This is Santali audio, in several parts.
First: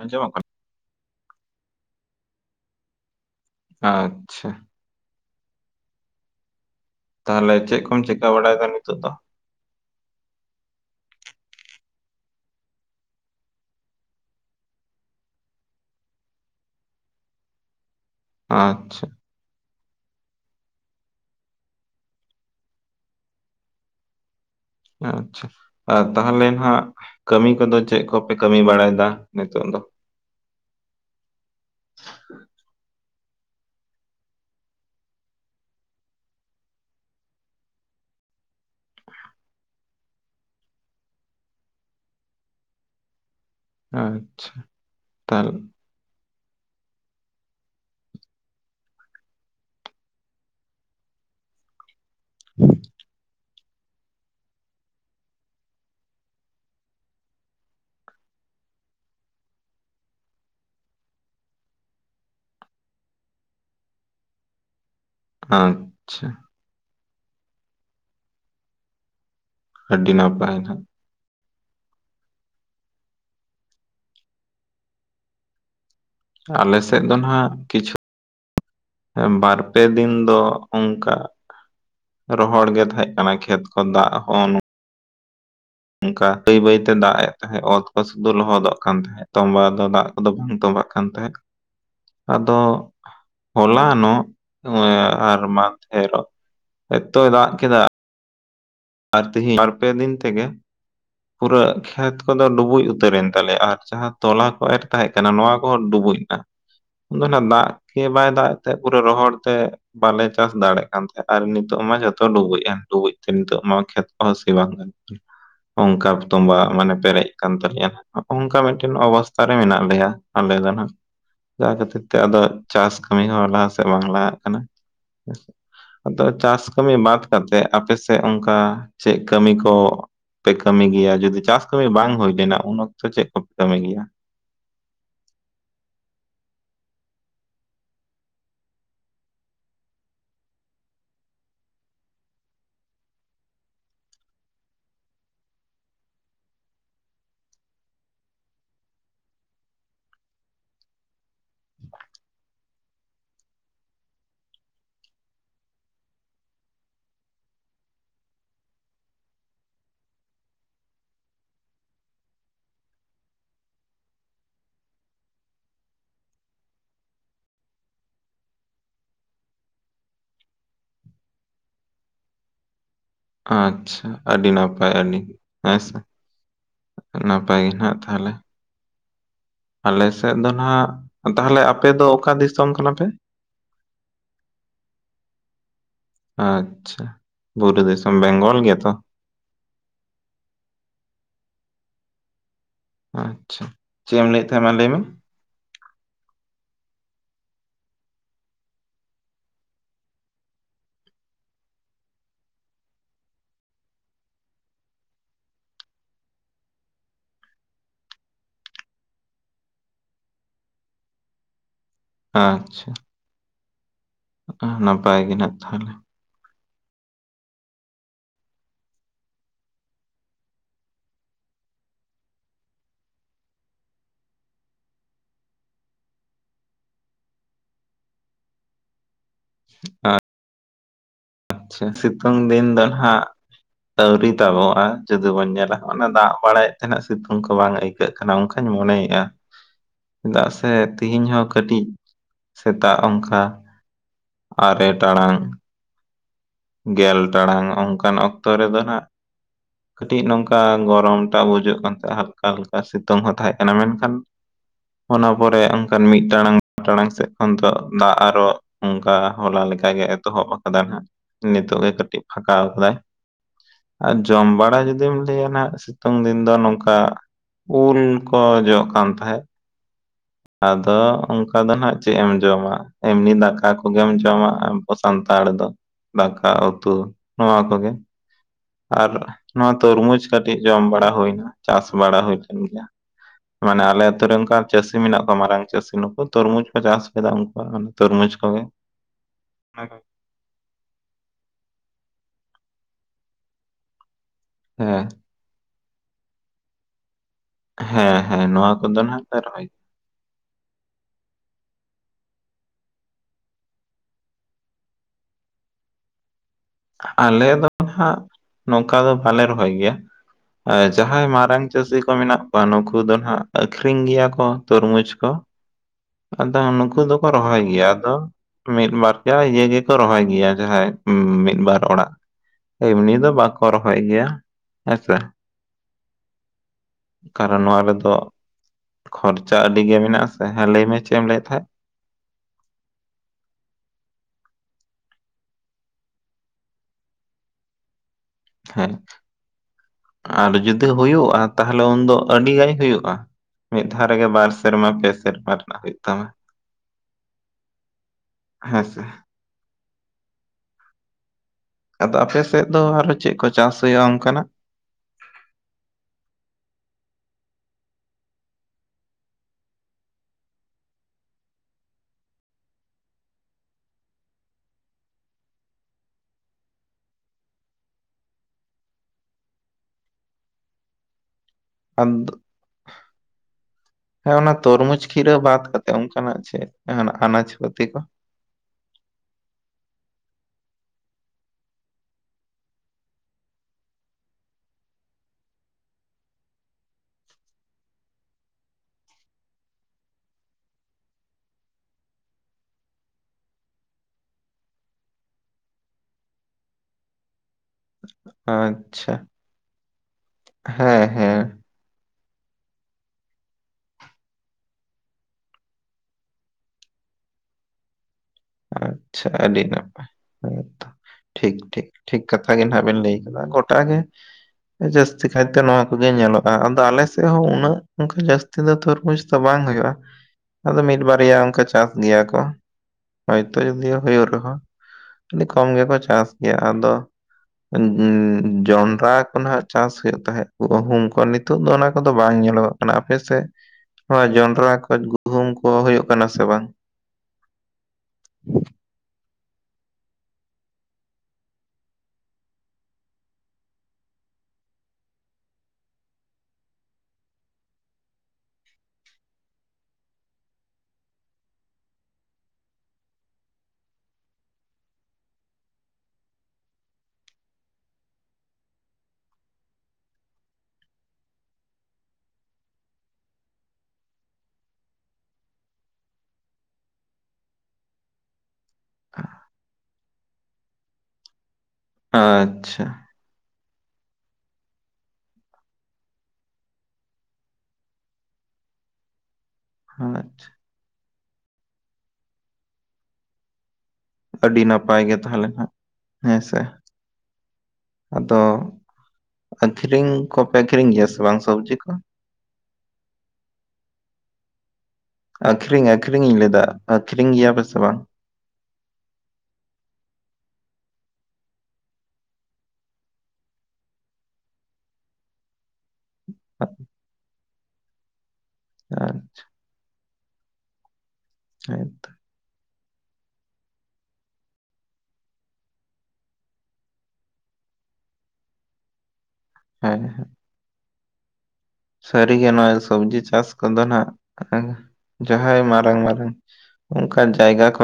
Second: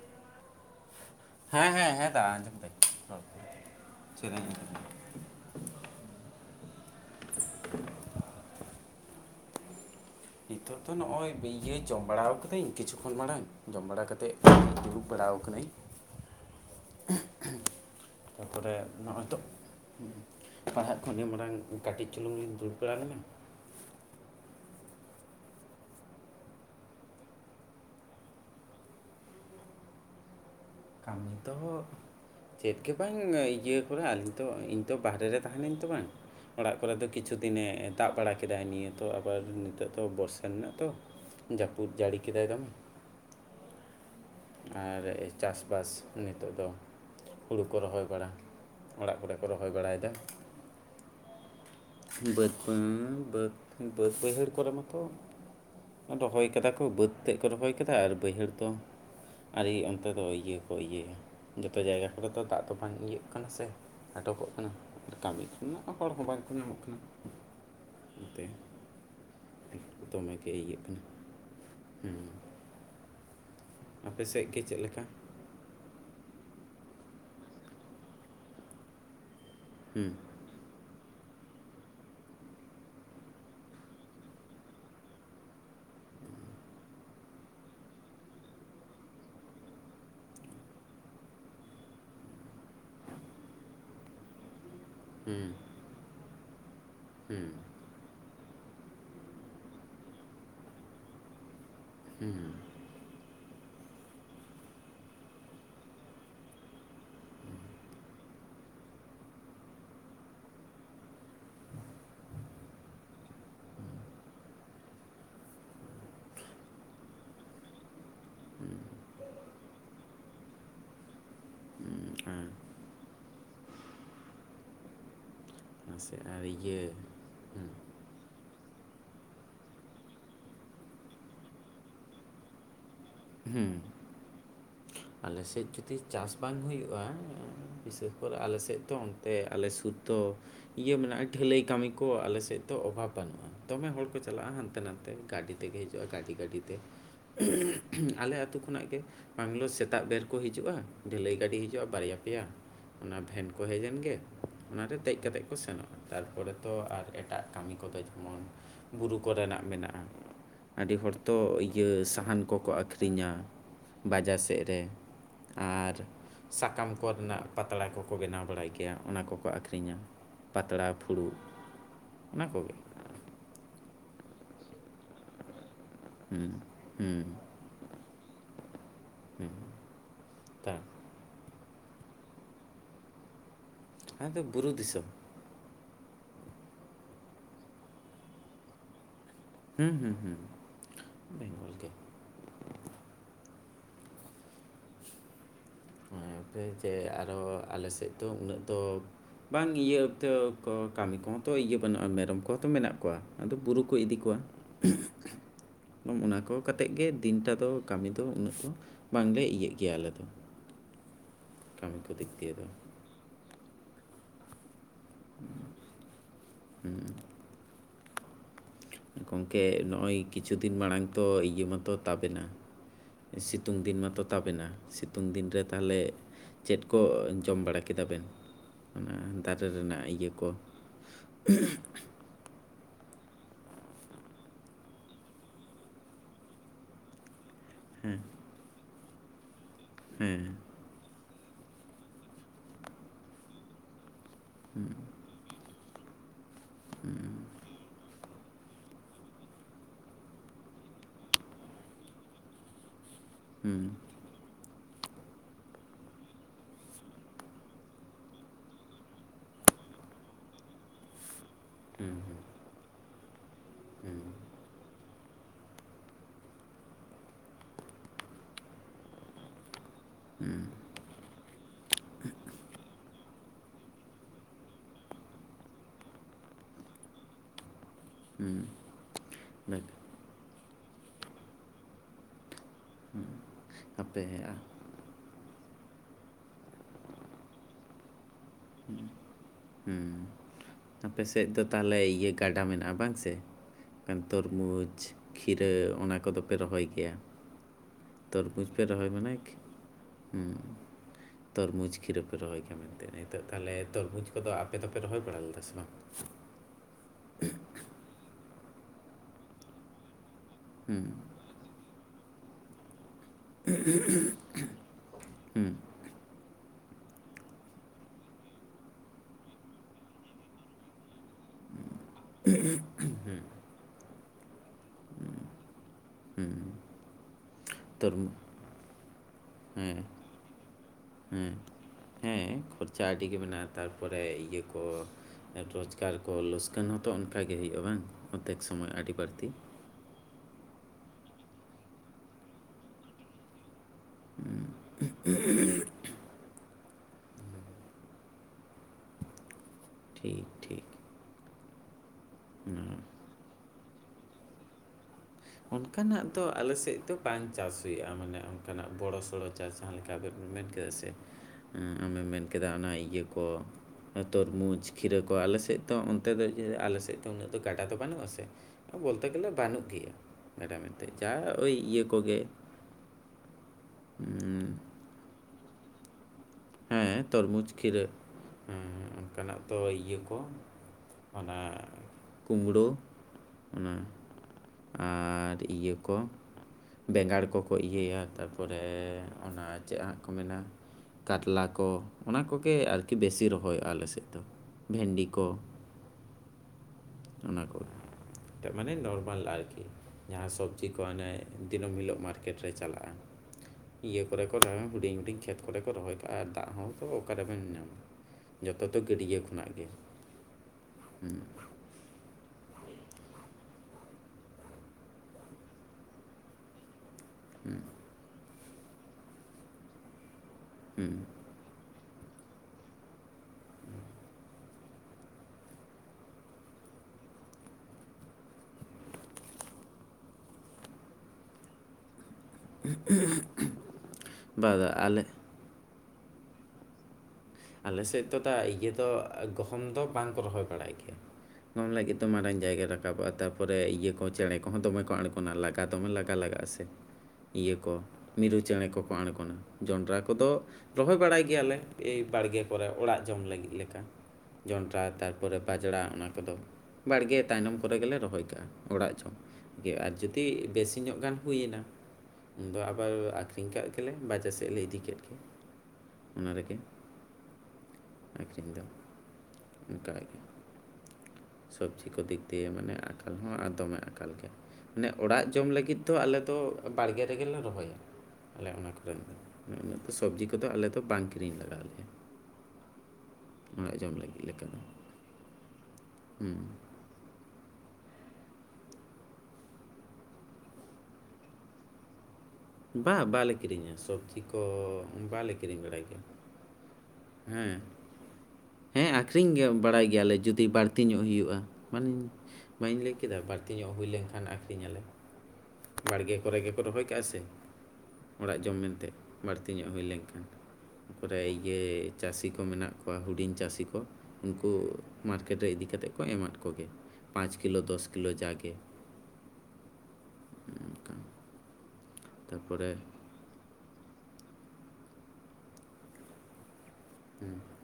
ᱟᱡᱚᱢᱚᱜ ᱠᱟᱱ ᱦᱮᱸ ᱦᱮᱸ ᱦᱮᱸ ᱫᱟ ᱟᱸᱡᱚᱢ ᱫᱟᱹᱧ [unintelligible] ᱪᱮᱫ ᱮᱢ ᱟᱪᱪᱷᱟ ᱢᱮᱛᱟᱫᱤᱧᱟ ᱛᱟᱦᱟᱞᱮ ᱪᱮᱜ ᱠᱚᱢ ᱪᱤᱠᱟᱹ ᱵᱟᱲᱟᱭᱫᱟ ᱱᱤᱛᱚᱜ ᱫᱚ? ᱱᱤᱛᱚᱜ ᱫᱚ ᱱᱚᱜᱼᱚᱭ [unintelligible] ᱤᱭᱟᱹ ᱡᱚᱢ ᱵᱟᱲᱟᱣ ᱠᱟᱫᱟᱹᱧ ᱠᱤᱪᱷᱩ ᱠᱷᱚᱱ ᱢᱟᱲᱟᱝ ᱡᱚᱢ ᱵᱟᱲᱟ ᱠᱟᱛᱮᱜ ᱫᱩᱲᱩᱵ ᱵᱟᱲᱟᱣ ᱠᱟᱹᱱᱟᱹᱧ ᱛᱟᱯᱚᱨᱮ ᱟᱪᱪᱷᱟ ᱱᱚᱜᱼᱚᱭ ᱛᱚᱜ ᱯᱟᱲᱦᱟᱜ ᱠᱷᱚᱱ ᱜᱮ ᱢᱟᱨᱟᱝ ᱠᱟᱹᱴᱤᱡ ᱪᱩᱞᱩᱝ ᱞᱤᱧ ᱫᱩᱲᱩᱵ ᱵᱟᱲᱟ ᱞᱮ ᱱᱟ ᱟᱪᱪᱷᱟ ᱟᱨ ᱛᱟᱦᱟᱞᱮ ᱱᱟᱜ ᱠᱟᱹᱢᱤ ᱠᱚᱫᱚ ᱪᱮᱜ ᱠᱚᱯᱮ ᱠᱟᱹᱢᱤ ᱵᱟᱲᱟᱭᱫᱟ ᱱᱤᱛᱚᱜ ᱫᱚ? ᱠᱟᱹᱢᱤ ᱫᱚᱻ ᱪᱮᱫ ᱜᱮ ᱵᱟᱝ ᱤᱭᱟᱹ ᱠᱚᱨᱮ ᱟᱞᱤᱧ ᱛᱚ ᱤᱧ ᱛᱚ ᱵᱟᱦᱟᱨᱮ ᱨᱮ ᱛᱟᱦᱮᱱᱟᱹᱧ ᱛᱚ ᱵᱟᱝ ᱚᱲᱟᱜ ᱠᱚᱨᱮ ᱫᱚ ᱠᱤᱪᱷᱩ ᱫᱤᱱᱮ ᱫᱟᱜ ᱵᱟᱲᱟ ᱠᱮᱫᱟ ᱱᱤᱭᱟᱹ ᱛᱚ ᱟᱵᱟᱨ ᱱᱤᱛᱚᱜ ᱫᱚ ᱵᱚᱨᱥᱟ ᱨᱮᱱᱟᱜ ᱛᱚ ᱡᱟᱹᱯᱩᱫ ᱡᱟᱹᱲᱤ ᱠᱮᱫᱟᱭ ᱫᱚᱢᱮ ᱟᱪᱪᱷᱟ ᱛᱟᱞ ᱟᱥ ᱱᱤᱛᱚᱜ ᱫᱚ ᱦᱳᱲᱳ ᱠᱚ ᱨᱚᱦᱚᱭ ᱵᱟᱲᱟ ᱚᱲᱟᱜ ᱠᱚᱨᱮ ᱠᱚ ᱨᱚᱦᱚᱭ ᱵᱟᱲᱟᱭᱫᱟ ᱵᱟᱹᱫᱽ [unintelligible] ᱵᱟᱹᱫᱽ ᱵᱟᱹᱫ ᱵᱟᱹᱭᱦᱟᱹᱲ ᱠᱚᱨᱮ ᱢᱟᱛᱚ ᱨᱚᱦᱚᱭ ᱠᱟᱫᱟ ᱠᱚ ᱵᱟᱹᱫᱽ ᱛᱮᱜ ᱠᱚ ᱨᱚᱦᱚᱭ ᱠᱟᱫᱟ ᱟᱨ ᱵᱟᱹᱭᱦᱟᱹᱲ ᱛᱚ ᱟᱹᱨᱤᱜᱼᱟ ᱛᱮᱫᱚ ᱤᱭᱟᱹ ᱠᱚ ᱤᱭᱟᱹᱭᱟ ᱡᱚᱛᱚ ᱡᱟᱭᱜᱟ ᱠᱚᱨᱮ ᱫᱚ ᱫᱟᱜ ᱫᱚ ᱵᱟᱝ ᱤᱭᱟᱹᱜ ᱠᱟᱱᱟ ᱥᱮ ᱟᱴᱚᱠᱚᱜ ᱠᱟᱱᱟ ᱠᱟᱹᱢᱤ ᱠᱚᱨᱮᱱᱟ ᱟᱨ ᱦᱚᱲ ᱦᱚᱸ ᱟᱪᱪᱷᱟ ᱵᱟᱝᱠᱚ ᱱᱟᱢᱚᱜ ᱠᱟᱱᱟ ᱱᱚᱛᱮᱦᱚ ᱟᱹᱰᱤ ᱫᱚᱢᱮ ᱜᱮ ᱱᱟᱯᱟᱭ ᱤᱭᱟᱹᱜ ᱱᱟᱦᱟᱜ ᱠᱟᱱᱟ ᱦᱩᱸ ᱟᱯᱮ ᱥᱮᱜ ᱜᱮ ᱪᱮᱜ ᱞᱮᱠᱟ? ᱟᱞᱮᱥᱮᱜ ᱫᱚ ᱱᱟᱜ ᱠᱤᱪᱷᱩ ᱵᱟᱨᱯᱮ ᱦᱮᱸ ᱫᱤᱱ ᱫᱚ ᱚᱝᱠᱟ ᱨᱚᱦᱚᱲ ᱜᱮ ᱛᱟᱦᱮᱸᱜ ᱠᱟᱱᱟ ᱠᱷᱮᱛ ᱠᱚ ᱫᱟᱜ ᱦᱚᱸ ᱚᱝᱠᱟ ᱵᱟᱹᱭ ᱵᱟᱹᱭ ᱛᱮ ᱫᱟᱜ ᱮᱜ ᱛᱟᱦᱮᱸᱜ ᱚᱛ ᱠᱚ ᱥᱩᱫᱟᱹᱣ ᱞᱚᱦᱚᱫᱚᱜ ᱠᱟᱱ ᱛᱟᱦᱮᱸᱜ ᱛᱚᱢᱵᱟ ᱫᱚ ᱫᱟᱜ ᱠᱚᱫᱚ ᱵᱟᱝ ᱛᱚᱢᱵᱟᱜ ᱠᱟᱱ ᱛᱟᱦᱮᱸᱜ ᱟᱫᱚ ᱦᱚᱞᱟᱱᱚᱜ [inaudible] ᱟᱨ ᱦᱮᱸ ᱢᱟᱫᱷᱮᱨᱚᱜ ᱮᱛᱚᱭ ᱦᱮᱸ ᱫᱟᱜ ᱠᱮᱫᱟ ᱟᱨ ᱛᱮᱦᱤᱧ ᱵᱟᱨᱯᱮ ᱫᱤᱱ ᱛᱮᱜᱮ ᱯᱩᱨᱟᱹ ᱠᱷᱮᱛ ᱠᱚᱫᱚ ᱰᱩᱵᱩᱡ ᱩᱛᱟᱹᱨᱮᱱ ᱛᱟᱞᱮ ᱟᱨ ᱡᱟᱦᱟᱸ ᱛᱚᱞᱟ ᱠᱚ ᱮᱨ ᱛᱟᱦᱮᱸᱜ ᱠᱟᱱᱟ ᱱᱚᱣᱟ ᱠᱚᱦᱚᱸ ᱰᱩᱵᱩᱡᱽ ᱱᱟ ᱩᱱᱫᱚ ᱱᱟᱜ ᱫᱟᱜ ᱜᱮ ᱵᱟᱭ ᱫᱟᱜ ᱮ ᱛᱮ ᱯᱩᱨᱮ ᱨᱚᱦᱚᱲ ᱛᱮ ᱵᱟᱞᱮ ᱪᱟᱥ ᱫᱟᱲᱮᱭᱮᱜ ᱠᱟᱱᱛᱟᱦᱮᱱ ᱟᱨ ᱱᱤᱛᱚᱜ ᱢᱟ ᱡᱚᱛᱚ ᱰᱩᱵᱩᱡ ᱰᱩᱵᱩᱡᱽ ᱛᱮ ᱱᱤᱛᱚᱜ ᱢᱟ ᱠᱷᱮᱛ ᱠᱚ ᱦᱚ ᱥᱤ ᱵᱟᱝ ᱜᱟᱱᱚᱜ ᱠᱟᱱᱟ ᱚᱝᱠᱟ ᱛᱚᱢᱵᱟ ᱢᱟᱱᱮ ᱯᱮᱨᱮᱡ ᱠᱟᱱ ᱛᱟᱞᱮᱭᱟ ᱚᱝᱠᱟ ᱢᱤᱫᱴᱮᱱ ᱚᱵᱚᱥᱛᱟ ᱨᱮ ᱢᱮᱱᱟᱜ ᱞᱮᱭᱟ ᱟᱞᱮ ᱫᱚ ᱱᱟᱸᱜ ᱡᱟᱦᱟᱸ ᱠᱷᱟᱹᱛᱤᱨ ᱛᱮ ᱟᱫᱚ ᱟᱨ ᱪᱟᱥ ᱠᱟᱹᱢᱤ ᱦᱚᱸ ᱞᱟᱦᱟ ᱥᱮᱫ ᱵᱟᱝ ᱞᱟᱦᱟᱜ ᱠᱟᱱᱟ ᱱᱟᱥᱮ ᱟᱫᱚ ᱟᱨ ᱪᱟᱥ ᱤᱭᱟᱹ ᱠᱟᱹᱢᱤ ᱵᱟᱫ ᱠᱟᱛᱮᱜ ᱦᱮᱸ ᱟᱯᱮ ᱥᱮᱜ ᱚᱝᱠᱟ ᱪᱮᱜ ᱠᱟᱹᱢᱤ ᱠᱚ ᱯᱮ ᱠᱟᱹᱢᱤ ᱜᱤᱭᱟ ᱡᱩᱫᱤ ᱪᱟᱥ ᱠᱟᱹᱢᱤ ᱵᱟᱝ ᱦᱳᱭ ᱞᱮᱱᱟ ᱩᱱ ᱚᱠᱛᱚ ᱪᱮᱫ ᱠᱚᱯᱮ ᱠᱟᱹᱢᱤ ᱜᱤᱭᱟ? ᱟᱞᱮᱥᱮᱜ ᱡᱩᱫᱤ ᱪᱟᱥ ᱵᱟᱝ ᱦᱩᱭᱩᱜᱼᱟ ᱵᱤᱥᱮᱥ ᱠᱚᱨᱮ ᱟᱞᱮᱥᱮᱜ ᱛᱚ ᱚᱱᱛᱮ ᱟᱞᱮ ᱥᱩᱨ ᱛᱚ ᱤᱭᱟᱹ ᱢᱮᱱᱟᱜᱼᱟ ᱰᱷᱟᱹᱞᱟᱹᱭ ᱠᱟᱹᱢᱤ ᱠᱚ ᱟᱞᱮᱥᱮᱜ ᱫᱚ ᱚᱵᱷᱟᱵᱽ ᱵᱟᱹᱱᱩᱜᱼᱟ ᱫᱚᱢᱮ ᱦᱚᱲ ᱠᱚ ᱪᱟᱞᱟᱜᱼᱟ ᱦᱟᱱᱛᱮ ᱱᱟᱛᱮ ᱛᱮ ᱜᱟᱹᱰᱤ ᱛᱮᱜᱮ ᱦᱤᱡᱩᱜᱼᱟ ᱜᱟᱹᱰᱤ ᱜᱟᱹᱰᱤ ᱛᱮ ᱟᱞᱮ ᱟᱹᱛᱩ ᱠᱷᱚᱱᱟᱜ ᱜᱮ ᱵᱟᱝᱞᱳ ᱥᱮᱛ ᱥᱮᱛᱟᱜ ᱵᱮᱨ ᱠᱚ ᱦᱤᱡᱩᱜᱼᱟ ᱰᱷᱟᱹᱞᱟᱹᱭ ᱜᱟᱹᱰᱤ ᱦᱤᱡᱩᱜᱼᱟ ᱵᱟᱨᱭᱟ ᱯᱮᱭᱟ ᱚᱱᱟ ᱵᱷᱮᱱ ᱠᱚ ᱦᱮᱡ ᱮᱱ ᱜᱮ ᱚᱱᱟᱨᱮ ᱫᱮᱡ ᱠᱟᱛᱮᱜ ᱠᱚ ᱥᱮᱱᱚᱜᱼᱟ ᱛᱟᱨᱯᱚᱨᱮ ᱛᱚ ᱟᱨ ᱮᱴᱟᱜ ᱠᱟᱹᱢᱤ ᱠᱚᱫᱚ ᱡᱮᱢᱚᱱ ᱵᱩᱨᱩ ᱠᱚᱨᱮᱱᱟᱜ ᱢᱮᱱᱟᱜᱼᱟ ᱟᱹᱰᱤ ᱦᱚᱲ ᱛᱚ ᱤᱭᱟᱹ ᱥᱟᱦᱟᱱ ᱠᱚᱠᱚ ᱟᱹᱠᱷᱨᱤᱧᱟ ᱵᱟᱡᱟᱨ ᱥᱮᱜ ᱛᱮ ᱟᱨ ᱥᱟᱠᱟᱢ ᱠᱚᱨᱮᱱᱟᱜ ᱯᱟᱛᱲᱟ ᱠᱚᱠᱚ ᱵᱮᱱᱟᱣ ᱵᱟᱲᱟᱭ ᱜᱮᱭᱟ ᱚᱱᱟ ᱠᱚᱠᱚ ᱟᱠᱷᱨᱤᱧᱟ ᱯᱟᱛᱲᱟ ᱯᱷᱩᱲᱩᱜ ᱚᱱᱟ ᱠᱚᱜᱮ ᱟᱪᱪᱷᱟ ᱟᱹᱰᱤ ᱱᱟᱯᱟᱭ ᱟᱱᱤᱡ ᱦᱮᱸᱥᱮ ᱦᱮᱸ ᱱᱟᱯᱟᱭ ᱜᱮ ᱱᱟᱜ ᱛᱟᱦᱚᱞᱮ ᱟᱞᱮ ᱥᱮᱫ ᱫᱚ ᱱᱟᱜ ᱛᱟᱦᱚᱞᱮ ᱟᱯᱮ ᱫᱚ ᱚᱠᱟ ᱫᱤᱥᱚᱢ ᱠᱟᱱᱟᱯᱮ? ᱟᱫᱚ ᱵᱩᱨᱩ ᱫᱤᱥᱚᱢ ᱟᱪᱪᱷᱟ ᱵᱩᱨᱩ ᱫᱤᱥᱚᱢ ᱵᱮᱝᱜᱚᱞ ᱜᱮᱛᱚ? ᱦᱩᱸ ᱦᱩᱸ ᱦᱩᱸ ᱵᱮᱝᱜᱚᱞ ᱜᱮ ᱟᱪᱪᱷᱟ ᱪᱮᱫ ᱮᱢ ᱞᱟᱹᱭᱮᱫ ᱛᱟᱦᱮᱸ ᱢᱟ ᱞᱟᱹᱭᱢᱮ᱾ ᱮ ᱡᱮ ᱟᱨᱚ ᱟᱞᱮ ᱥᱮᱫ ᱫᱚ ᱩᱱᱟᱹᱜ ᱫᱚ ᱵᱟᱝ ᱤᱭᱟᱹ ᱚᱠᱛᱮᱚ ᱠᱚ ᱠᱟᱹᱢᱤ ᱠᱚᱦᱚᱸ ᱛᱚ ᱤᱭᱟᱹ ᱵᱟᱹᱱᱩᱜᱼᱟ ᱢᱮᱨᱚᱢ ᱠᱚᱦᱚᱸ ᱛᱚ ᱢᱮᱱᱟᱜ ᱠᱚᱣᱟ ᱟᱫᱚ ᱵᱩᱨᱩ ᱠᱚ ᱤᱫᱤ ᱠᱚᱣᱟ᱾ [unintelligible] ᱚᱱᱟ ᱠᱚ ᱠᱟ ᱠᱟᱛᱮᱫ ᱜᱮ ᱫᱤᱱᱴᱟ ᱫᱚ ᱠᱟᱹᱢᱤ ᱫᱚ ᱩᱱᱟᱹᱜ ᱫᱚ ᱵᱟᱝᱞᱮ ᱤᱭᱟᱹᱜ ᱜᱮᱭᱟ ᱟᱞᱮ ᱫᱚ᱾ ᱠᱟᱹᱢᱤ ᱠᱚ ᱫᱤᱠ ᱫᱤᱭᱮ ᱫᱚ ᱟᱪᱪᱷᱟ ᱱᱟᱯᱟᱭ ᱜᱮ ᱱᱟᱸᱜ ᱛᱟᱦᱚᱞᱮ᱾ ᱦᱩᱸ ᱜᱚᱢᱠᱮ ᱱᱚᱜᱼᱚᱭ ᱠᱤᱪᱷᱩ ᱫᱤᱱ ᱢᱟᱲᱟᱝ ᱛᱚ ᱤᱭᱟᱹ ᱢᱟᱛᱚ ᱛᱟᱵᱮᱱᱟ᱾ ᱥᱤᱛᱩᱝ ᱫᱤᱱ ᱢᱟᱛᱚ ᱛᱟᱵᱮᱱᱟ ᱥᱤᱛᱩᱝ ᱫᱤᱱ ᱨᱮ ᱛᱟᱦᱚᱞᱮ ᱪᱮᱫ ᱠᱚ ᱡᱚᱢ ᱵᱟᱲᱟ ᱠᱮᱫᱟ ᱵᱮᱱ? ᱫᱟᱨᱮ ᱨᱮᱱᱟᱜ ᱤᱭᱟᱹ ᱠᱚ ᱟᱪᱪᱷᱟ ᱥᱤᱛᱩᱝ ᱫᱤᱱ ᱫᱚ ᱦᱟᱸᱜ ᱟᱣᱨᱤ ᱛᱟᱵᱚᱼᱟ ᱡᱩᱫᱤ ᱵᱚᱱ ᱧᱮᱞᱟᱚᱱ ᱫᱟᱜ ᱵᱟᱲᱟᱭ ᱛᱮᱱᱟᱜ ᱥᱤᱛᱩᱝ ᱠᱚ ᱵᱟᱝ ᱟᱹᱭᱠᱟᱹᱜ ᱠᱟᱱᱟ ᱚᱱᱠᱟᱧ ᱢᱚᱱᱮᱭᱮᱫᱼᱟ ᱪᱮᱫᱟᱜ ᱦᱮᱸ ᱥᱮ ᱛᱮᱦᱤᱧ ᱦᱚᱸ ᱠᱟᱹᱴᱤᱡ ᱥᱮᱛᱟᱜ ᱚᱱᱠᱟ ᱟᱨᱮ ᱴᱟᱲᱟᱝ ᱜᱮᱞ ᱴᱟᱲᱟᱝ ᱚᱱᱠᱟᱱ ᱚᱠᱛᱚ ᱚᱠᱛᱚ ᱨᱮᱫᱚ ᱦᱟᱜ ᱠᱟᱹᱴᱤᱡ ᱱᱚᱝᱠᱟ ᱜᱚᱨᱚᱢ ᱴᱟ ᱵᱩᱡᱩᱜ ᱠᱟᱱ ᱛᱟᱦᱮᱸᱼᱟ ᱦᱟᱞᱠᱟ ᱦᱟᱞᱠᱟ ᱥᱤᱛᱩᱝ ᱛᱟᱦᱮᱸ ᱠᱟᱱᱟ ᱦᱩᱸ ᱢᱮᱱᱠᱷᱟᱱ ᱚᱱᱟ ᱯᱚᱨᱮ ᱚᱱᱠᱟᱱ ᱢᱤᱫ ᱴᱟᱲᱟᱝ ᱴᱟᱲᱟᱝ ᱥᱮᱫ ᱠᱷᱚᱱ ᱫᱚ ᱫᱟᱜ ᱟᱨᱚ ᱚᱱᱠᱟ ᱦᱚᱞᱟ ᱞᱮᱠᱟᱜᱮ ᱮᱛᱚᱦᱚᱵ ᱟᱠᱟᱫᱟ ᱦᱟᱜ ᱱᱤᱛᱚᱜ ᱜᱮ ᱦᱩᱸ ᱠᱟᱹᱴᱤᱡ ᱯᱷᱟᱠᱟ ᱟᱠᱟᱫᱟᱭ ᱟᱨ ᱦᱩᱸ ᱦᱩᱸ ᱡᱚᱢ ᱵᱟᱲᱟ ᱡᱩᱫᱤ ᱡᱩᱫᱤᱢ ᱞᱟᱹᱭᱟ ᱱᱟᱦᱟᱜ ᱥᱤᱛᱩᱝ ᱫᱤᱱ ᱫᱚ ᱱᱚᱝᱠᱟ ᱩᱞ ᱠᱚ ᱡᱚᱜ ᱠᱟᱱ ᱛᱟᱦᱮᱸᱫ᱾ ᱟᱫᱚ ᱟᱫᱚ ᱱᱟᱜ ᱪᱮᱫ ᱮᱢ ᱡᱚᱢᱟ ᱮᱢᱱᱤ ᱫᱟᱠᱟ ᱠᱚᱜᱮᱢ ᱡᱚᱢᱟ ᱟᱵᱚ ᱥᱟᱱᱛᱟᱲ ᱫᱚ᱾ ᱫᱟᱠᱟ ᱩᱛᱩ ᱱᱚᱣᱟ ᱠᱚᱜᱮ᱾ ᱟᱨ ᱱᱚᱣᱟ ᱵᱟᱠ- ᱛᱚᱨᱢᱩᱡᱽ ᱠᱟᱹᱴᱤᱡ ᱡᱚᱢ ᱵᱟᱲᱟ ᱦᱩᱭᱱᱟ ᱪᱟᱥ ᱵᱟᱲᱟ ᱦᱩᱭ ᱞᱮᱱ ᱜᱮᱭᱟ᱾ ᱢᱟᱱᱮ ᱟᱞᱮᱭᱟᱜ ᱟᱯᱮ ᱟᱛᱩ ᱨᱮ ᱚᱝᱠᱟ ᱪᱮᱥ ᱪᱟᱹᱥᱤ ᱢᱮᱱᱟᱜ ᱠᱚᱣᱟ ᱢᱟᱨᱟᱝ ᱪᱟᱹᱥᱤ ᱱᱩᱠᱩ ᱛᱚᱨᱢᱩᱡᱽ ᱠᱚ ᱪᱟᱥ ᱠᱮᱫᱟ ᱩᱱᱠᱩᱣᱟᱜ ᱟᱱᱮ ᱛᱚᱨᱢᱩᱡᱽ ᱠᱚᱜᱮ᱾ [unintelligible] ᱟᱯᱮ ᱥᱮᱫ ᱫᱚ ᱛᱟᱦᱚᱞᱮ ᱤᱭᱟᱹ ᱜᱟᱰᱟ ᱢᱮᱱᱟᱜ-ᱟ ᱵᱟᱝ ᱥᱮ? ᱮᱠᱟᱱ ᱛᱩᱨᱢᱩᱡᱽ, ᱦᱮᱸ ᱠᱷᱤᱨᱟᱹ ᱚᱱᱟ ᱠᱚᱫᱚᱯᱮ ᱨᱚᱦᱚᱭ ᱜᱮᱭᱟ ᱦᱮᱸ ᱦᱮᱸ ᱛᱚᱨᱢᱩᱡᱽ ᱱᱚᱣᱟ ᱯᱮ ᱠᱚᱫᱚ ᱨᱚᱦᱚᱭ ᱱᱟᱦᱟᱜ ᱢᱟᱱᱮ ᱞᱮ ᱠᱷ ᱨᱚᱦᱚᱭ ᱜᱮᱭᱟ᱾ ᱦᱮᱸ ᱛᱚᱨᱢᱩᱡᱽ ᱠᱷᱤᱨᱟᱹ ᱯᱮ ᱨᱚᱦᱚᱭ ᱠᱷᱟᱱ ᱢᱮᱱᱛᱮ ᱱᱤᱛᱚᱜ ᱛᱟᱦᱚᱞᱮ ᱛᱚᱨᱢᱩᱡᱽ ᱠᱚᱫᱚ ᱟᱯᱮ ᱫᱚᱯᱮ ᱨᱚᱦᱚᱭ ᱵᱟᱲᱟ ᱞᱮᱫᱟ ᱥᱮ ᱵᱟᱝ? ᱟᱞᱮ ᱫᱚ ᱱᱟᱜ ᱱᱚᱝᱠᱟ ᱫᱚ ᱵᱟᱞᱮ ᱨᱚᱦᱚᱭ ᱜᱮᱭᱟ ᱾ ᱡᱟᱦᱟᱸᱭ ᱢᱟᱨᱟᱝ, ᱪᱟᱹᱥᱤ ᱠᱚ ᱢᱮᱱᱟᱜ ᱠᱚᱣᱟ ᱱᱩᱠᱩ ᱫᱚ ᱦᱟᱸᱜ ᱟᱹᱷᱨᱤᱧ ᱜᱮᱭᱟ ᱠᱚ ᱛᱩᱨᱢᱩᱡᱽ ᱠᱚ᱾ ᱟᱫᱚ ᱱᱩᱠᱩ ᱫᱚᱠᱚ ᱨᱚᱦᱚᱭ ᱜᱮᱭᱟ ᱟᱫᱚ ᱢᱤᱫᱵᱟᱨ ᱡᱟ ᱤᱭᱟᱹ ᱜᱮᱠᱚ ᱨᱚᱦᱚᱭ ᱜᱮᱭᱟ ᱡᱟᱦᱟᱸᱭ ᱢᱤᱫ ᱵᱟᱨ ᱚᱲᱟᱜ ᱮᱢᱱᱤ ᱫᱚ ᱵᱟᱠᱚ ᱨᱚᱦᱚᱭ ᱜᱮᱭᱟ ᱦᱮᱸᱥᱮ ᱦᱮᱸ ᱠᱟᱨᱚᱱ ᱱᱚᱣᱟ ᱨᱮᱫᱚ ᱠᱷᱚᱨᱪᱟ ᱟᱹᱰᱤ ᱜᱮ ᱦᱮᱸ ᱢᱮᱱᱟᱜ-ᱟ ᱥᱮ ᱦᱮᱸ ᱞᱟᱹᱭ ᱢᱮ ᱪᱮᱜ ᱮᱢ ᱞᱟᱹᱭᱮᱜ ᱦᱮᱸ ᱛᱟᱦᱮᱸᱜ? ᱦᱮᱸ ᱠᱷᱚᱨᱪᱟ ᱟᱹᱰᱤ ᱜᱮ ᱢᱮᱱᱟᱜ-ᱟ ᱛᱟᱨᱯᱚᱨᱮ ᱤᱭᱟᱹ ᱠᱚ ᱨᱳᱡᱽᱜᱟᱨ ᱠᱚ ᱞᱚᱥᱠᱟᱹᱱ ᱦᱚᱸᱛᱚ ᱚᱱᱠᱟ ᱜᱮ ᱦᱩᱭᱩᱜ-ᱟ ᱵᱟᱝ ᱯᱚᱨᱛᱠ ᱥᱚᱢᱚᱭ ᱦᱮᱸ ᱟᱰᱤ ᱵᱟᱲᱛᱤ ᱟᱨ ᱡᱩᱫᱤ ᱦᱚᱭᱩᱜ-ᱟ ᱛᱟᱦᱚᱞᱮ ᱩᱱᱫᱚ ᱟᱹᱰᱤ ᱟᱭ ᱦᱩᱭᱩᱜ-ᱟ ᱢᱤᱫ ᱫᱷᱟᱣ ᱨᱮᱜᱮ ᱵᱟᱨᱥ ᱥᱮᱨᱢᱟ ᱯᱮ ᱥᱮᱨᱢᱟ ᱨᱮᱱᱟᱜ ᱦᱩᱭᱩᱜ ᱛᱟᱢᱟ, ᱦᱮᱸ ᱥᱮ᱾ ᱴᱷᱤᱠ ᱴᱷᱤᱠ᱾ ᱟᱫᱚ ᱟᱯᱮ ᱥᱮᱜ ᱦᱮᱸ ᱫᱚ ᱟᱨᱚ ᱪᱮᱜ ᱠᱚ ᱪᱟᱥ ᱦᱩᱭᱩᱜ-ᱟ ᱚᱱᱠᱟ ᱱᱟᱜ? ᱚᱱᱠᱟ ᱱᱟᱜ ᱫᱚ ᱟᱞᱮ ᱥᱮᱜ ᱫᱚ ᱵᱟᱝ ᱪᱟᱥ ᱦᱩᱭᱩᱜ-ᱟ ᱢᱟᱱᱮ ᱚᱱᱠᱟ ᱱᱟᱜ ᱵᱚᱲᱚ ᱥᱚᱲᱚ ᱪᱟᱥ ᱡᱟᱦᱟᱸ ᱞᱮᱠᱟ ᱟᱵᱮᱱ ᱵᱮᱱ ᱢᱮᱱ ᱠᱮᱫᱟ ᱥᱮ ᱩᱢ‌ ᱟᱢᱮᱢ ᱢᱮᱱ ᱠᱮᱫᱟ ᱚᱱᱟ ᱤᱭᱟᱹ ᱠᱚ᱾ ᱦᱮ ᱛᱚᱨᱢᱩᱡᱽ ᱠᱷᱤᱨᱟᱹ ᱠᱚ ᱟᱞᱮ ᱥᱮᱜ ᱫᱚ ᱚᱱᱛᱮ ᱫᱚ ᱡᱮ ᱟᱞᱮ ᱥᱮᱜ ᱫᱚ ᱩᱱᱟᱹᱜ ᱫᱚ ᱜᱟᱰᱟ ᱫᱚ ᱵᱟᱱᱩᱜ-ᱟ ᱥᱮ᱾ ᱵᱚᱞᱛᱮ ᱜᱮᱞᱮ ᱵᱟᱱᱩᱜ ᱜᱮᱭᱟ᱾ ᱢᱮᱲᱟ ᱢᱮᱱᱛᱮ ᱪᱟ ᱳᱭ ᱤᱭᱟᱹ ᱟᱨ ᱠᱚᱜᱮ, ᱦᱮᱸ ᱚᱱᱟ ᱩᱻ ᱛᱚᱨᱢᱩᱡᱽ ᱠᱷᱤᱨᱟᱹ ᱵᱟᱫ ᱠᱟᱛᱮ ᱚᱱᱠᱟᱱᱟᱜ ᱪᱮᱫ ᱡᱟᱦᱟᱱᱟᱜ ᱦᱮᱸ ᱟᱱᱟᱡ ᱛᱚᱨᱢᱩᱡᱽ ᱯᱟᱹᱛᱤ ᱠᱚ? ᱠᱷᱤᱨᱟᱹᱜ ᱦᱮᱸ ᱚᱱᱠᱟᱱᱟᱜ ᱫᱚ ᱤᱭᱟᱹ ᱠᱚ ᱚᱱᱟ ᱠᱩᱢᱲᱳ ᱚᱱᱟ ᱟᱨ ᱤᱭᱟᱹ ᱠᱚ ᱵᱮᱸᱜᱟᱲ ᱠᱚᱠᱚ ᱤᱭᱟᱹ ᱭᱟ ᱛᱟᱨᱯᱚᱨᱮ ᱚᱱᱟ ᱪᱮᱜ ᱦᱟᱸᱜ ᱠᱚ ᱢᱮᱱᱟ ᱠᱟᱨᱞᱟ ᱠᱚ ᱚᱱᱟ ᱠᱚᱜᱮ ᱟᱨᱠᱤ ᱵᱮᱥᱤ ᱨᱚᱦᱚᱭᱚᱜ-ᱟ ᱟᱞᱮ ᱥᱮᱜ ᱫᱚ ᱵᱷᱮᱱᱰᱤ ᱠᱚ᱾ ᱚᱱᱟ ᱠᱚ ᱢᱟᱱᱮ ᱟᱪᱪᱷᱟ ᱱᱚᱨᱢᱟᱞ ᱟᱨᱠᱤ ᱡᱟᱦᱟᱸ ᱥᱚᱵᱽᱡᱤ ᱠᱚ ᱦᱮᱸ ᱦᱟᱱᱮ ᱦᱮᱸ ᱫᱤᱱᱟᱹᱢ ᱦᱤᱞᱳᱜ ᱢᱟᱨᱠᱮᱴ ᱨᱮ ᱪᱟᱞᱟᱜ-ᱟ᱾ ᱤᱭᱟᱹ ᱠᱚᱨᱮ ᱠᱚ ᱨᱮ ᱠᱚ ᱨᱚᱦᱚᱭᱟ ᱦᱩᱰᱤᱧ ᱦᱩᱰᱤᱧ ᱠᱷᱮᱛ ᱠᱚᱨᱮ ᱠᱚ ᱨᱚᱦᱚᱭ ᱠᱟᱜ-ᱟ ᱟᱨ ᱫᱟᱜ ᱦᱚᱸ ᱛᱚ ᱚᱠᱟ ᱨᱮᱵᱮᱱ ᱧᱟᱢᱟ᱾ ᱡᱚᱛᱚ ᱴᱩ ᱟᱪᱪᱷᱟ ᱜᱟᱹᱰᱭᱟᱹ ᱟᱹᱰᱤ ᱠᱷᱚᱱᱟᱜ ᱜᱮ, ᱱᱟᱯᱟᱭ ᱦᱮᱸᱛᱚ᱾ ᱦᱩᱸ᱾ ᱴᱷᱤᱠ ᱴᱷᱤᱠ ᱴᱷᱤᱠ ᱠᱟᱛᱷᱟ ᱜᱮ ᱱᱟᱦᱟᱸᱜ ᱵᱮᱱ ᱞᱟᱹᱭ ᱠᱟᱫᱟ᱾ ᱜᱚᱴᱟ ᱜᱮ ᱡᱟᱹᱥᱛᱤ ᱠᱟᱭᱛᱮ ᱱᱚᱣᱟ ᱠᱚᱜᱮ ᱧᱮᱞᱚᱜ-ᱟ ᱟᱫᱚ ᱟᱞᱮ ᱥᱮᱜ ᱦᱚᱸ ᱩᱱᱟᱹᱜ ᱚᱱᱠᱟ ᱡᱟᱥ ᱱᱚᱛᱮ ᱫᱚ ᱛᱚᱨᱢᱩᱡᱽ ᱫᱚ ᱵᱟᱝ ᱦᱩᱭᱩᱜ-ᱟ ᱟᱫᱚ ᱢᱤᱫ ᱦᱮᱸ ᱵᱟᱨᱭᱟ ᱚᱱᱠᱟ ᱪᱟᱥ ᱜᱮᱭᱟ ᱠᱚ᱾ ᱦᱚᱭᱛᱚ ᱡᱩᱫᱤ ᱦᱩᱭᱩᱜ ᱨᱮᱦᱚᱸ ᱟᱹᱰᱤ ᱠᱚᱢ ᱜᱮᱠᱚ ᱪᱟᱥ ᱜᱮᱭᱟ ᱟᱫᱚ ᱩᱜ ᱩᱻ ᱡᱚᱱᱰᱨᱟ ᱠᱚ ᱱᱟᱦᱟᱸᱜ ᱪᱟᱥ ᱦᱩᱭᱩᱜ ᱛᱟᱦᱮᱸᱜ ᱜᱩᱦᱩᱢ ᱠᱚ ᱱᱤᱛᱩᱜ ᱫᱚ ᱚᱱᱟ ᱠᱚᱫᱚ ᱵᱟᱝ ᱧᱮᱞᱚᱜ ᱠᱟᱱᱟ ᱟᱯᱮ ᱥᱮᱜ ᱱᱚᱣᱟ ᱡᱚᱱᱰᱨᱟ ᱵᱟᱝ ᱠᱚ ᱟᱞᱮ ᱜᱩᱦᱩᱢ ᱠᱚ ᱦᱩᱭᱩᱜ ᱠᱟᱱᱟ ᱥᱮ ᱵᱟᱝ? ᱟᱞᱮ ᱥᱮᱜ ᱫᱚ ᱫᱟ ᱤᱭᱟᱹ ᱫᱚ ᱜᱚᱦᱚᱢ ᱫᱚ ᱵᱟᱝᱠᱚ ᱨᱚᱦᱚᱭ ᱵᱟᱲᱟᱭ ᱜᱮᱭᱟ᱾ ᱜᱩᱦᱩᱢ ᱞᱟᱹᱜᱤᱫ ᱫᱚ ᱢᱟᱨᱟᱝ ᱡᱟᱭᱜᱟ ᱨᱟᱠᱟᱵᱚᱜ-ᱟ ᱛᱟᱯᱚᱨᱮ ᱤᱭᱟᱹ ᱠᱚ ᱪᱮᱬᱮ ᱠᱚᱦᱚᱸ ᱫᱚᱢᱮ ᱠᱚ ᱟᱬᱜᱚ ᱚᱱᱟ ᱞᱟᱜᱟ ᱫᱚᱢᱮ ᱞᱟᱜᱟ ᱞᱟᱜᱟᱜ-ᱟ ᱥᱮ ᱤᱭᱟᱹ ᱠᱚ᱾ ᱢᱤᱨᱩ ᱪᱮᱬᱮ ᱠᱚᱠᱚ ᱟᱬᱜᱚᱱᱟ ᱡᱚᱱᱰᱨᱟ ᱠᱚᱫᱚ ᱨᱚᱦᱚᱭ ᱵᱟᱲᱟᱭ ᱜᱮᱭᱟ ᱞᱮ ᱮᱭᱼᱼ ᱵᱟᱲᱜᱮ ᱠᱚᱨᱮ ᱚᱲᱟᱜ ᱡᱚᱢ ᱞᱟᱹᱜᱤᱫ ᱞᱮᱠᱟ ᱡᱚᱱᱰᱨᱟ ᱛᱟᱨᱯᱚᱨᱮ ᱵᱟᱡᱽᱲᱟ ᱚᱱᱟ ᱠᱚᱫᱚ᱾ ᱵᱟᱲᱜᱮ ᱛᱟᱭᱱᱚᱢ ᱠᱚᱨᱮ ᱜᱮᱞᱮ ᱨᱚᱦᱚᱭ ᱠᱟᱜ-ᱟ ᱚᱲᱟᱜ ᱡᱚᱢᱼᱼ ᱜᱮ ᱟᱨ ᱡᱩᱫᱤ ᱵᱮᱥᱤ ᱧᱚᱜ ᱜᱟᱱ ᱦᱩᱭᱮᱱᱟᱼᱼ ᱩᱱ ᱫᱚ ᱟᱵᱟᱨ ᱟᱠᱷᱨᱤᱧ ᱠᱟᱜ ᱜᱮᱞᱮ ᱵᱟᱡᱟᱨ ᱥᱮᱜ ᱞᱮ ᱤᱫᱤ ᱠᱮᱫ ᱜᱮ, ᱚᱱᱟ ᱨᱮᱜᱮ᱾ ᱟᱹᱠᱷᱨᱤᱧ ᱫᱚ ᱚᱱᱠᱟ ᱜᱮ ᱥᱚᱵᱽᱡᱤ ᱠᱚ ᱫᱤᱠ ᱫᱤᱭᱮ ᱢᱟᱱᱮ ᱟᱪᱪᱷᱟ ᱟᱼᱼ ᱠᱟᱞ ᱦᱚᱸ ᱟᱨ ᱫᱚᱢᱮ ᱟᱠᱟᱞ ᱜᱮ ᱢᱟᱱᱮ ᱚᱲᱟᱜ ᱡᱚᱢ ᱞᱟᱹᱜᱤᱫ ᱫᱚ ᱟᱞᱮ ᱫᱚ ᱵᱟᱲᱜᱮ ᱨᱮᱜᱮ ᱞᱮ ᱨᱚᱦᱚᱭᱟ, ᱟᱞᱮ ᱚᱱᱟ ᱠᱚᱨᱮ ᱫᱚ᱾ ᱚᱸ ᱥᱚᱵᱽᱡᱤ ᱟᱪᱪᱷᱟ ᱠᱚᱫᱚ ᱟᱞᱮ ᱫᱚ ᱵᱟᱝ ᱠᱤᱨᱤᱧ ᱞᱟᱜᱟᱣ ᱞᱮᱭᱟ᱾ ᱚᱲᱟᱜ ᱡᱚᱢ ᱞᱟᱹᱜᱤᱫ ᱟᱹᱰᱤ ᱞᱮᱠᱟ ᱫᱚ ᱱᱟᱯᱟᱭ ᱜᱮ ᱛᱟᱦᱚᱞᱮ ᱦᱟᱸᱜ ᱦᱮᱸ ᱦᱮᱸᱥᱮ᱾ ᱟᱫᱚ ᱟᱹᱠᱷᱨᱤᱧ ᱠᱚᱯᱮ ᱟᱹᱠᱷᱨᱤᱧ ᱜᱮᱭᱟ ᱥᱮ ᱵᱟᱝ ᱥᱚᱵᱽᱡᱤ ᱠᱚ? ᱵᱟ ᱵᱟᱞᱮ ᱠᱤᱨᱤᱧᱟ ᱥᱚᱵᱽᱡᱤ ᱠᱚ ᱵᱟᱞᱮ ᱠᱤᱨᱤᱧ ᱵᱟᱲᱟᱭ ᱜᱮᱭᱟ᱾ ᱞᱟᱹᱭ ᱫᱟ ᱟᱹᱠᱷᱨᱤᱧ ᱜᱮᱭᱟ ᱯᱮ ᱥᱮ ᱦᱮᱸ ᱵᱟᱝ? ᱦᱮᱸ ᱟᱹᱠᱷᱨᱤᱧ ᱜᱮ ᱵᱟᱲᱟᱭ ᱜᱮᱭᱟ ᱞᱮ ᱡᱩᱫᱤ ᱵᱟᱹᱲᱛᱤ ᱧᱚᱜ ᱦᱩᱭᱩᱜ-ᱟ, ᱢᱟᱱᱮᱼᱼ ᱵᱟᱹᱧ ᱞᱟᱹᱭ ᱠᱮᱫᱟ ᱵᱟᱹᱲᱛᱤ ᱧᱚᱜ ᱦᱩᱭ ᱞᱮᱱ ᱠᱷᱟᱱ ᱟᱠᱷᱨᱤᱧ ᱧᱟᱞᱮ᱾ ᱵᱟᱲᱜᱮ ᱠᱚᱨᱮ ᱜᱮᱠᱚ ᱨᱚᱦᱚᱭ ᱠᱟᱜ-ᱟ ᱥᱮ᱾ ᱚᱲᱟᱜ ᱡᱚᱢ ᱟᱪᱪᱷᱟ ᱢᱮᱱᱛᱮ ᱟᱪᱪᱷᱟ, ᱵᱟᱹᱲᱛᱤ ᱧᱚᱜ ᱦᱩᱭ ᱞᱮᱱ ᱠᱷᱟᱱ ᱛᱟᱯᱚᱨᱮ ᱤᱭᱟᱹ ᱦᱮᱸ ᱪᱟᱥᱤ ᱠᱚ ᱢᱮᱱᱟᱜ ᱠᱚᱼᱼ ᱠᱚᱣᱟ ᱦᱩᱰᱤᱧ ᱪᱟᱥᱤ ᱠᱚ ᱩᱱᱠᱩ ᱢᱟᱨᱠᱮᱴ ᱨᱮ ᱤᱫᱤ ᱠᱟᱛᱮᱜ ᱠᱚ ᱮᱢᱟᱫ ᱠᱚᱜᱮ᱾ ᱯᱟᱸᱪ ᱠᱤᱞᱳ ᱫᱚᱥ ᱠᱤᱞᱳ ᱡᱟᱜᱮ᱾ ᱦᱮᱸ ᱦᱮᱸᱜ᱾ ᱦᱩᱸ ᱚᱱᱠᱟ᱾ ᱥᱟᱹᱨᱤ ᱜᱮ ᱱᱚᱣᱟ ᱛᱟᱨᱯᱚᱨᱮ ᱥᱚᱵᱽᱡᱤ ᱪᱟᱥ ᱠᱚᱫᱚ ᱱᱟᱦᱟᱸᱜ ᱟᱸ ᱡᱟᱦᱟᱸᱭ ᱢᱟᱨᱟᱝ ᱢᱟᱨᱟᱝᱼᱼ ᱚᱝᱠᱟ ᱦᱮᱸ ᱡᱟᱭᱜᱟ ᱠᱚᱼᱼ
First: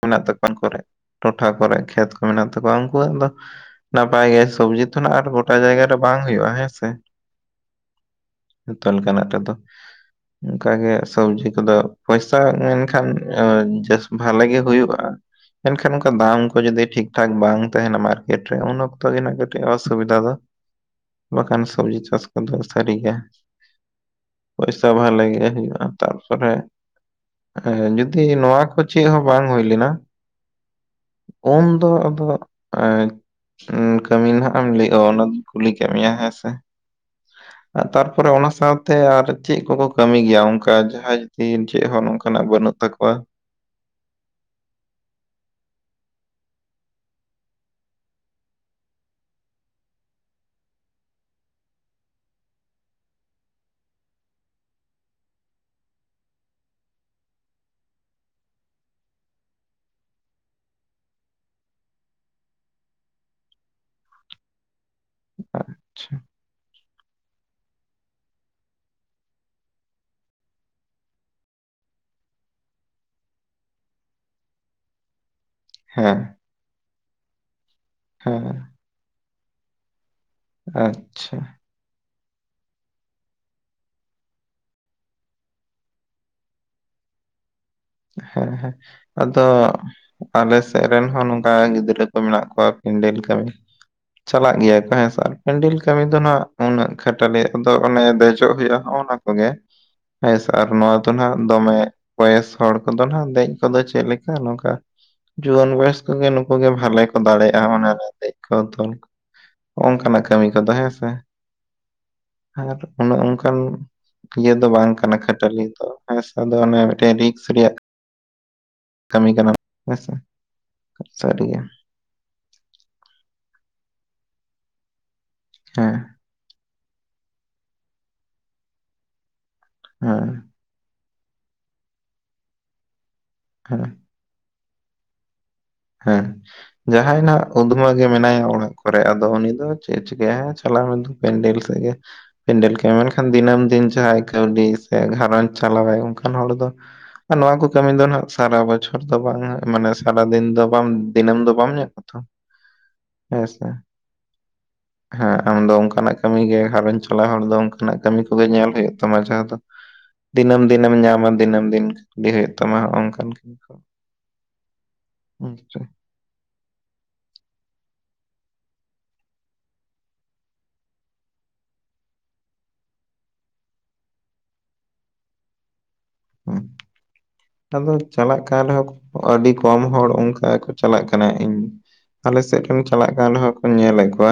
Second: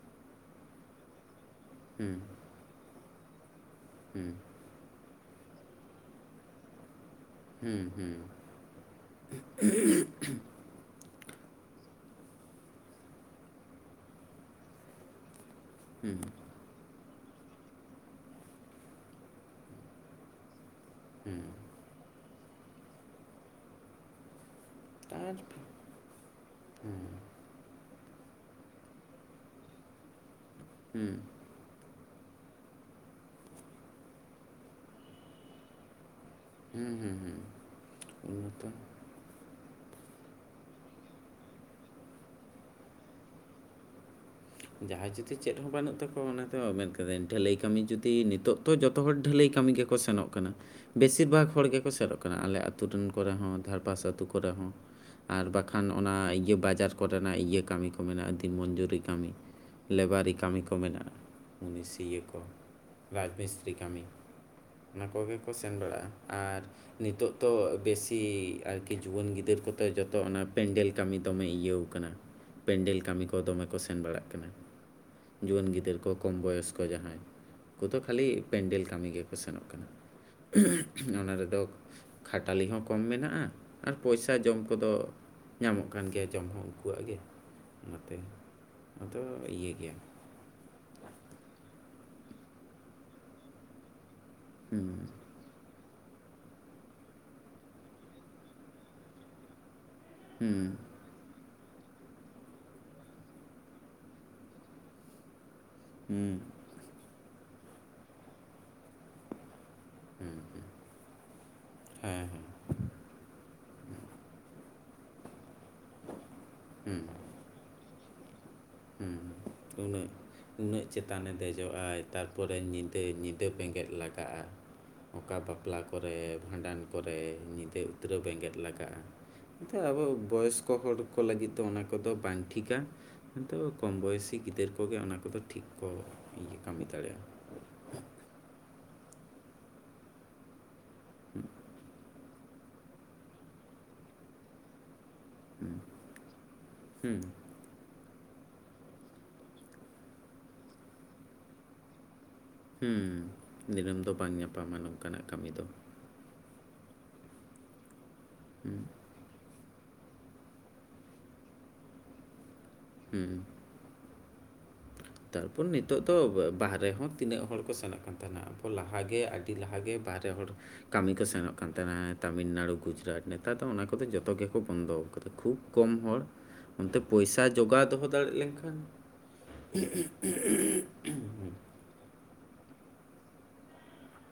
ᱢᱮᱱᱟᱜ ᱛᱟᱠᱚᱣᱟ [inaudible] ᱩᱱ ᱠᱚᱨᱮ ᱴᱚᱴᱷᱟ ᱠᱚᱨᱮ ᱠᱷᱮᱛ ᱠᱚ ᱦᱮᱸ ᱢᱮᱱᱟᱜ ᱛᱟᱠᱚᱣᱟ ᱩᱱᱠᱩᱣᱟᱜ ᱫᱚ ᱱᱟᱯᱟᱭ ᱦᱮᱸ ᱜᱮ ᱥᱚᱵᱽᱡᱤ ᱡᱚᱛᱚᱱᱟᱜ ᱟᱨ ᱜᱚᱴᱟ ᱡᱟᱭᱜᱟ ᱨᱮ ᱵᱟᱝ ᱦᱩᱭᱩᱜᱼᱟ ᱦᱮᱸ ᱥᱮ ᱾ ᱦᱮᱸ ᱦᱮᱸ ᱡᱚᱛᱚ ᱞᱮᱠᱟᱱᱟᱜ ᱛᱮᱫᱚ [inaudible] ᱩᱸ ᱠᱟᱜᱮ ᱥᱚᱵᱽᱡᱤ ᱠᱚᱫᱚ ᱯᱚᱭᱥᱟ ᱢᱮᱱᱠᱷᱟᱱ ᱮᱸ ᱡᱮᱥ ᱵᱷᱟᱞᱮ ᱜᱮ ᱦᱩᱭᱩᱜᱼᱟ ᱾ ᱢᱮᱱᱠᱷᱟᱱ ᱚᱱᱠᱟ ᱦᱮᱸ ᱫᱟᱢ ᱠᱚ ᱡᱩᱫᱤ ᱴᱷᱤᱠ ᱴᱷᱟᱠ ᱵᱟᱝ ᱛᱟᱦᱮᱱᱟ ᱢᱟᱨᱠᱮᱴ ᱨᱮ ᱩᱱ ᱚᱠᱛᱚ ᱜᱮ ᱱᱟᱜ ᱠᱟᱹᱴᱤᱡ ᱚᱥᱩᱵᱤᱫᱷᱟ ᱫᱚ ᱾ ᱦᱮᱸ ᱵᱟᱠᱷᱟᱱ ᱥᱚᱵᱽᱡᱤ ᱪᱟᱥ ᱠᱚᱫᱚ ᱥᱟᱹᱨᱤᱜᱮᱭᱟ ᱯᱚᱭᱥᱟ ᱵᱷᱟᱞᱮ ᱛᱟᱨ ᱜᱮ ᱦᱩᱭᱩᱜᱼᱟ ᱾ ᱛᱟᱨᱯᱚᱨᱮ ᱦᱮᱸ ᱮᱸ ᱡᱚᱫᱤ ᱱᱚᱣᱟ ᱠᱚ ᱪᱮᱫ ᱦᱚᱸ ᱵᱟᱝ ᱦᱩᱭ ᱞᱮᱱᱟ ᱦᱩᱸ ᱩᱱ ᱫᱚ ᱟᱵᱚᱣᱟᱜ ᱮ [inaudible] ᱠᱟᱹᱢᱤ ᱱᱟᱦᱟᱜ ᱮᱢ ᱞᱟᱹᱭᱼᱟ ᱚᱱᱟ [inaudible] ᱫᱚᱧ ᱠᱩᱞᱤ ᱠᱮᱫ ᱢᱮᱭᱟ ᱦᱮᱸᱥᱮ ᱦᱮᱸ ᱦᱮᱸ ᱦᱮᱸ ᱛᱟᱨᱯᱚᱨᱮ ᱚᱱᱟ ᱩᱱᱱᱚᱛᱚ ᱥᱟᱶᱛᱮ ᱟᱨ ᱪᱤᱫ ᱠᱚᱠᱚ ᱠᱟᱹᱢᱤ ᱜᱮᱭᱟ ᱚᱱᱠᱟ ᱡᱟᱦᱟᱸᱭ ᱡᱩᱫᱤ ᱪᱮᱫ ᱦᱚᱸ ᱱᱚᱝᱠᱟᱱᱟᱜ ᱵᱟᱹᱱᱩᱜ ᱛᱟᱠᱚᱣᱟ? ᱡᱟᱦᱟᱸᱭ ᱡᱩᱫᱤ ᱪᱮᱫ ᱦᱚᱸ ᱵᱟᱹᱱᱩᱜ ᱛᱟᱠᱚᱣᱟ ᱚᱱᱟ ᱫᱚ ᱢᱮᱱ ᱠᱟᱹᱫᱟᱹᱧ ᱰᱷᱟᱹᱞᱟᱹᱭ ᱠᱟᱹᱢᱤ ᱡᱩᱫᱤ ᱱᱤᱛᱚᱜ ᱛᱚ ᱡᱚᱛᱚ ᱦᱚᱲ ᱰᱷᱟᱹᱞᱟᱹᱭ ᱠᱟᱹᱢᱤ ᱜᱮᱠᱚ ᱥᱮᱱᱚᱜ ᱠᱟᱱᱟ ᱾ ᱵᱮᱥᱤᱨ ᱵᱷᱟᱜᱽ ᱦᱚᱲ ᱜᱮᱠᱚ ᱪᱟᱞᱚᱜ ᱠᱟᱱᱟ ᱟᱞᱮ ᱟᱹᱛᱩ ᱨᱮᱱ ᱠᱚᱨᱮ ᱦᱚᱸ ᱫᱷᱟᱨᱯᱟᱥ ᱟᱹᱛᱩ ᱠᱚᱨᱮ ᱦᱚᱸ ᱟᱨ ᱵᱟᱠᱷᱟᱱ ᱚᱱᱟ ᱤᱭᱟᱹ ᱵᱟᱡᱟᱨ ᱠᱚᱨᱮᱱᱟᱜ ᱤᱭᱟᱹ ᱠᱟᱹᱢᱤ ᱠᱚ ᱢᱮᱱᱟᱜᱼᱟ ᱫᱤᱱ ᱢᱚᱧᱡᱩᱨᱤ ᱠᱟᱹᱢᱤ ᱞᱮᱵᱟᱨᱤ ᱠᱟᱹᱢᱤ ᱠᱚ ᱢᱮᱱᱟᱜᱼᱟ ᱩᱱᱤ ᱥᱤᱭᱟᱹ ᱠᱚ ᱨᱟᱡᱽ ᱢᱤᱥᱛᱨᱤ ᱠᱟᱹᱢᱤ ᱚᱱᱟ ᱠᱚᱜᱮ ᱠᱚ ᱥᱮᱱ ᱵᱟᱲᱟᱜᱼᱟ ᱟᱪᱪᱷᱟ ᱟᱨ ᱱᱤᱛᱚᱜ ᱫᱚ ᱵᱮᱥᱤ ᱟᱨᱠᱤ ᱡᱩᱣᱟᱹᱱ ᱜᱤᱫᱟᱹᱨ ᱠᱚᱫᱚ ᱡᱚᱛᱚ ᱚᱱᱟ ᱯᱮᱱᱰᱮᱞ ᱠᱟᱹᱢᱤ ᱫᱚᱢᱮ ᱤᱭᱟᱹᱣ ᱠᱟᱱᱟ ᱯᱮᱱᱰᱮᱞ ᱠᱟᱹᱢᱤ ᱠᱚ ᱫᱚᱢᱮ ᱠᱚ ᱥᱮ [inaudible] ᱥᱮᱱ ᱵᱟᱲᱟᱜ ᱠᱟᱱᱟ ᱡᱩᱣᱟᱹᱱ ᱜᱤᱫᱟᱹᱨ ᱠᱚ ᱦᱮᱸ ᱠᱚᱢ ᱵᱚᱭᱚᱥ ᱠᱚ ᱡᱟᱦᱟᱸᱭ ᱾ ᱩᱱᱠᱩᱫᱚ ᱠᱷᱟᱹᱞᱤ ᱦᱮᱸ ᱯᱮᱱᱰᱮᱞ ᱠᱟᱹᱢᱤ ᱜᱮᱠᱚ ᱥᱮᱱᱚᱜ ᱠᱟᱱᱟ [unintelligible] ᱚᱱᱟ ᱟᱪᱪᱷᱟ ᱨᱮᱫᱚ ᱠᱷᱟᱴᱟᱞᱤ ᱦᱚᱸ ᱠᱚᱢ ᱢᱮᱱᱟᱜᱼᱟ ᱟᱨ ᱯᱚᱭᱥᱟ ᱡᱚᱢ ᱠᱚᱫᱚ ᱧᱟᱢᱚᱜ ᱠᱟᱱ ᱜᱮᱭᱟ ᱡᱚᱢ ᱦᱚᱸ ᱩᱱᱠᱩᱣᱟᱜ ᱜᱮ ᱾ ᱦᱮᱸ ᱦᱮᱸ ᱟᱫᱚ ᱤᱭᱟᱹ ᱜᱮᱭᱟ ᱟᱞᱮ ᱥᱮᱫ ᱨᱮᱱ ᱦᱚᱸ ᱱᱚᱝᱠᱟ ᱜᱤᱫᱽᱨᱟᱹ ᱠᱚ ᱢᱮᱱᱟᱜ ᱠᱚᱣᱟ ᱯᱮᱱᱰᱮᱞ ᱠᱟᱹᱢᱤ ᱪᱟᱞᱟᱜ ᱜᱮᱭᱟ ᱠᱚ ᱦᱮᱸᱥ ᱟᱨ ᱠᱮᱱᱰᱮᱞ ᱠᱟᱹᱢᱤ ᱫᱚ ᱱᱟᱜ ᱩᱱᱟᱹᱜ ᱠᱷᱟᱴᱟᱞᱤᱭᱟᱜ ᱫᱚ ᱚᱱᱮ ᱫᱮᱡᱚᱜ ᱦᱩᱭᱩᱜᱼᱟ, ᱚᱱᱟ ᱠᱚᱜᱮ ᱾ ᱦᱮᱥ ᱟᱨ ᱦᱮᱸ ᱱᱚᱣᱟ ᱫᱚ ᱱᱟᱜ ᱫᱚᱢᱮ ᱵᱚᱭᱮᱥ ᱦᱚᱲ ᱠᱚᱫᱚ ᱱᱟᱜ ᱫᱮᱡ ᱠᱚᱫᱚ ᱪᱮᱫ ᱞᱮᱠᱟ, ᱱᱚᱝᱠᱟ ᱡᱩᱣᱟᱹᱱ ᱵᱚᱭᱮᱥ ᱠᱚᱜᱮ ᱦᱮᱸ ᱱᱩᱠᱩᱜ ᱜᱮ ᱵᱷᱟᱞᱮ ᱠᱚ ᱫᱟᱲᱮᱭᱟᱜᱼᱟ, ᱫᱮᱡᱽ ᱠᱚ ᱛᱚᱞ ᱚᱜᱚᱭ ᱱᱚᱝᱠᱟᱱᱟᱜ ᱠᱟᱹᱢᱤ ᱠᱚᱫᱚ ᱦᱮᱸ ᱥᱮ᱾ ᱦᱮᱸ ᱦᱮᱸ ᱟᱨ ᱩᱱᱮ ᱚᱝᱠᱟᱱ ᱤᱭᱟᱹ ᱫᱚ ᱵᱟᱝ ᱠᱟᱱᱟ ᱠᱷᱟᱹᱴᱟᱹᱞᱤ ᱫᱚ᱾ ᱚᱱᱮ ᱦᱮᱸ ᱚᱱᱠᱟ ᱨᱤᱠᱥ ᱨᱮᱭᱟᱜ ᱦᱩᱸ ᱠᱟᱹᱢᱤ ᱦᱩᱸ ᱠᱟᱱᱟ ᱦᱩᱸ ᱩᱱᱟᱹᱜ- ᱦᱮᱸᱥᱮ ᱩᱱᱟᱹᱜ ᱪᱮᱛᱟᱱᱮ ᱥᱟᱹᱨᱤᱜᱮ ᱫᱮᱡᱚᱜᱼᱟᱭ᱾ ᱛᱟᱨᱯᱚᱨᱮ ᱧᱤᱫᱟᱹ, ᱧᱤᱫᱟᱹ ᱵᱮᱸᱜᱮᱫ ᱞᱟᱜᱟᱜᱼᱟ᱾ ᱚᱠᱟ ᱵᱟᱯᱞᱟ ᱦᱮᱸ ᱠᱚᱨᱮ ᱵᱷᱟᱸᱰᱟᱱ ᱠᱚᱨᱮ ᱧᱤᱫᱟᱹ ᱩᱛᱨᱟᱹᱣ ᱵᱮᱸᱜᱮᱫ ᱞᱟᱜᱟᱜᱼᱟ᱾ [inaudible] ᱟᱵᱚ ᱦᱮᱸ ᱵᱚᱭᱚᱥ ᱠᱚ ᱦᱚᱲ ᱠᱚ ᱞᱟᱹᱜᱤᱫ ᱫᱚ ᱚᱱᱟ ᱠᱚᱫᱚ ᱵᱟᱝ ᱴᱷᱤᱠᱟ᱾ ᱠᱤᱱᱛᱩ ᱦᱮᱸ ᱠᱚᱢ ᱵᱚᱭᱮᱥᱤ ᱜᱤᱫᱟᱹᱨ ᱠᱚ ᱠᱚᱜᱮ ᱚᱱᱟ ᱠᱚᱫᱚ ᱴᱷᱤᱠ ᱠᱚ ᱤᱭᱟᱹ ᱠᱟᱹᱢᱤ ᱫᱟᱲᱮᱭᱟᱜᱼᱟ ᱾ ᱩᱫᱽᱢᱟᱹ ᱜᱮ ᱢᱮᱱᱟᱭᱟ᱾ ᱚᱲᱟᱜ ᱠᱚᱨᱮ ᱟᱫᱚ ᱩᱱᱤ ᱫᱚ ᱪᱮᱫ ᱪᱤᱠᱟᱹᱭᱟ ᱪᱟᱞᱟᱣ ᱢᱮ ᱫᱩ ᱯᱮᱱᱰᱮᱞ ᱥᱮᱫ ᱜᱮ᱾ ᱯᱮᱱᱰᱮᱞ ᱠᱟᱹᱴᱤ ᱢᱮᱱᱠᱷᱟᱱ ᱫᱤᱱᱟᱹᱢ ᱫᱤᱱ ᱡᱟᱦᱟᱸᱭ ᱠᱟᱹᱣᱰᱤ ᱥᱮ ᱜᱷᱟᱨᱚᱸᱡᱽ ᱪᱟᱞᱟᱣᱟᱭ ᱚᱱᱠᱟᱱ ᱦᱚᱲ ᱫᱚ ᱦᱮᱸ ᱟᱨ ᱱᱚᱣᱟ ᱠᱚ ᱠᱟᱹᱢᱤ ᱫᱚ ᱱᱟᱜ ᱥᱟᱨᱟ ᱵᱚᱪᱷᱚᱨ ᱫᱚ ᱵᱟᱝ ᱦᱟᱜ ᱢᱟᱱᱮ ᱥᱟᱨᱟ ᱫᱤᱱ ᱫᱚ ᱵᱟᱝ ᱫᱤᱱᱟᱹᱢ ᱫᱚ ᱵᱟᱢ ᱧᱟᱢᱟ ᱟᱛᱚ᱾ ᱫᱤᱱᱟᱹᱢ ᱫᱚ ᱵᱟᱝ ᱧᱟᱯᱟᱢᱟ ᱱᱚᱝᱠᱟᱱᱟᱜ ᱦᱮᱸ ᱠᱟᱹᱢᱤ ᱟᱢ ᱫᱚ ᱾ ᱚᱱᱠᱟᱱᱟᱜ ᱠᱟᱹᱢᱤ ᱜᱮ ᱜᱷᱟᱨᱚᱸᱡᱽ ᱪᱟᱞᱟᱣ ᱦᱚᱲ ᱫᱚ ᱚᱱᱠᱟᱱᱟᱜ ᱠᱟᱹᱢᱤ ᱠᱚᱜᱮ ᱧᱮᱞ ᱦᱩᱭᱩᱜ ᱛᱟᱢᱟ ᱡᱟᱦᱟᱸ ᱫᱚ ᱫᱤᱱᱟᱹᱢ ᱫᱤᱱᱮᱢ ᱧᱟᱢᱟ ᱫᱤᱱᱟᱹᱢ ᱫᱤᱱ ᱜᱮ ᱩᱫᱤ ᱦᱩᱭᱩᱜ ᱛᱟᱢᱟ ᱦᱚᱜᱼᱚ ᱱᱚᱝ ᱴᱠᱟᱱ ᱦᱮᱸ ᱠᱟᱢᱤ ᱠᱚ᱾ ᱦᱮᱸ ᱛᱟᱨᱯᱚᱨ ᱥᱮ ᱱᱤᱛ ᱱᱤᱛᱚᱜ ᱫᱚ ᱵᱟᱦᱨᱮ ᱦᱚᱸ ᱛᱤᱱᱟᱹᱜ ᱦᱚᱲ ᱠᱚ ᱥᱮᱱᱚᱜ ᱠᱟᱱ ᱛᱟᱦᱮᱠᱟᱱᱟ᱾ ᱟᱵᱚ ᱞᱟᱦᱟᱜᱮ ᱟᱹᱰᱤ ᱞᱟᱦᱟᱜᱮ ᱵᱟᱨᱦᱮ ᱦᱚᱲ ᱠᱟᱢᱤ ᱠᱚ ᱥᱮᱱᱚᱜ ᱠᱟᱱ ᱛᱟᱦᱮᱱᱟ ᱛᱟᱹᱢᱤᱞᱱᱟᱲᱩ, ᱜᱩᱡᱽᱨᱟᱴ ᱱᱮᱛᱟᱨ ᱫᱚ ᱚᱱᱟ ᱠᱚᱫᱚ ᱡᱚᱛᱚ ᱜᱮᱠᱚ ᱵᱚᱱᱫᱚᱣ ᱠᱟᱫᱟ ᱠᱷᱩᱵ ᱠᱚᱢ ᱦᱚᱲ, ᱦᱮᱸ ᱚᱱᱛᱮ ᱯᱚᱭᱥᱟ ᱡᱚᱜᱟᱣ ᱟᱫᱚ ᱫᱚᱦᱚ ᱫᱟᱲᱮᱜ ᱪᱟᱞᱟᱜ ᱠᱟᱱ ᱞᱮᱱᱠᱷᱟᱱ᱾ ᱨᱮᱦᱚᱸ ᱠᱚ ᱟᱹᱰᱤ ᱠᱚᱢ ᱦᱚᱲ ᱚᱱᱠᱟ ᱜᱮᱠᱚ ᱪᱟᱞᱟᱜ ᱠᱟᱱᱟ᱾ ᱱᱮ ᱤᱧ ᱟᱞᱮ ᱥᱮᱫ ᱨᱮᱧ ᱪᱟᱞᱟᱜ ᱠᱟᱱ ᱨᱮᱦᱚᱸ ᱠᱚ ᱧᱮᱞᱮᱫ ᱠᱚᱣᱟ᱾